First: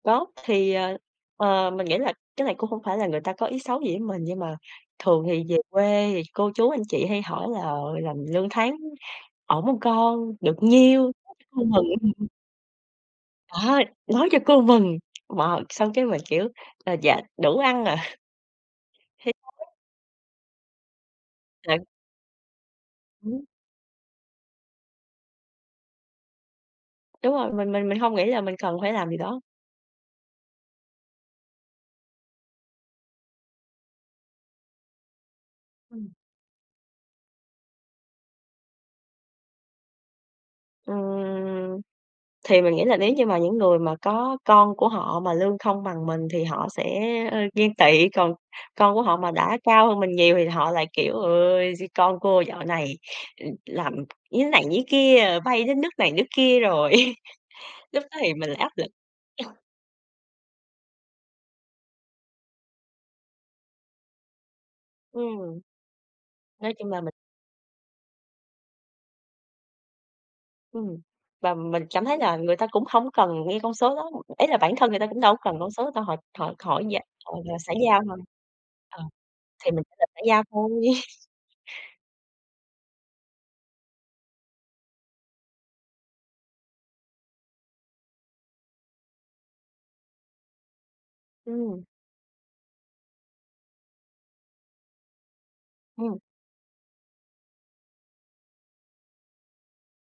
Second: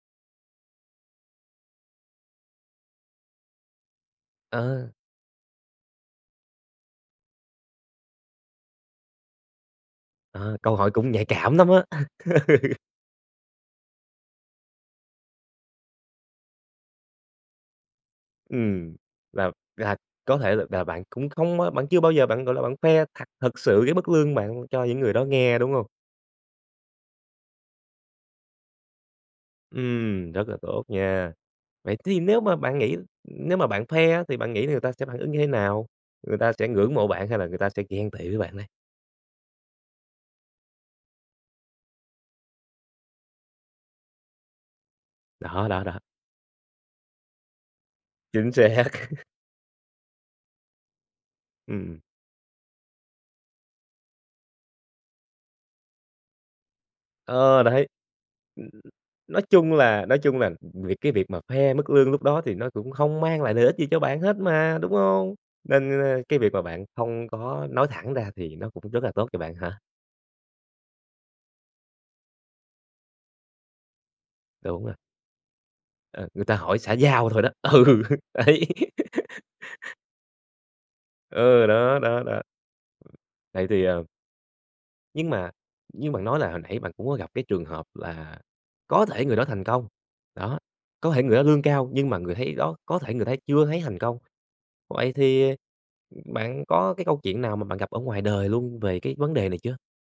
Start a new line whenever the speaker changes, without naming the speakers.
Có, thì, ờ, ờ, mình nghĩ là cái này cũng không phải là người ta có ý xấu gì với mình. Nhưng mà
Ờ.
thường thì về quê thì cô chú, anh chị hay hỏi là, ờ, "Làm lương tháng ổn hông con? Được
Ờ, câu hỏi
nhiêu?"
cũng nhạy cảm lắm á.
[unintelligible] À, nói cho cô mừng. Mà xong cái mình kiểu "À, dạ đủ ăn ạ."
Ừm,
Thì
là
[unintelligible]
là có thể là bạn cũng không, ơ bạn
[unintelligible]
chưa bao giờ bạn, gọi là, bạn khoe thặc
Hứm.
thực sự cái mức lương bạn cho những người đó nghe, đúng hông?
Đúng rồi, mình mình mình hông nghĩ là mình cần phải làm điều đó.
Ừm, rất là tốt nha. Vậy thì nếu mà bạn nghĩ nếu mà bạn khoe á, thì bạn nghĩ là người ta sẽ phản ứng như thế nào,
Ừm.
người ta sẽ ngưỡng mộ bạn hay là người ta sẽ ghen tị với bạn đây?
Ừm. Thì mình nghĩ là nếu như mà những người mà có con của họ mà lương
Đó,
không
đó, đó.
bằng mình, thì họ sẽ, ơ, ghen tị. Còn
Chính xác.
con của họ mà đã cao hơn mình nhiều, thì họ lại kiểu: "Ôi, d
Ừm.
con cô dạo này, ừm, làm như này như kia, ờ, bay đến nước này nước kia rồi."
Ờ, đấy.
Lúc đó thì mình lại
Ừm,
áp lực.
nói chung là nói chung là, ừm, việc cái việc mà khoe mức lương lúc đó thì nó cũng không mang lại lợi ích gì cho bạn hết mà, đúng hông?
Ừm.
Nên, ơ, cái việc mà
Nói
bạn
chung là mình
không có nói thẳng ra thì nó cũng rất là tốt cho bạn hả?
Ừm. Và mình cảm thấy là người ta cũng hổng cần nghe con số đó. Ý là bản
Đúng
thân
rồi.
người ta cũng đâu có cần con số đâu, họ
Ờ, người
họ
ta hỏi
hỏi
xã
vậy,
giao
ờ,
thôi đó.
rồi xã giao
Ừ,
thôi.
đấy.
Ờ, thì mình trả lời xã giao thôi.
Ừ, đó, đó, đó. Này thì, ờ Nhưng mà như bạn nói là hồi nãy bạn cũng có gặp cái trường hợp là có thể người đó thành công, đó, có thể người đó lương
Ừm.
cao, nhưng mà người thấy đó, có thể người thấy chưa thấy thành công. Vậy thì,
Ừm.
bạn có cái câu chuyện nào mà bạn gặp ở ngoài đời luôn về cái vấn đề này chưa?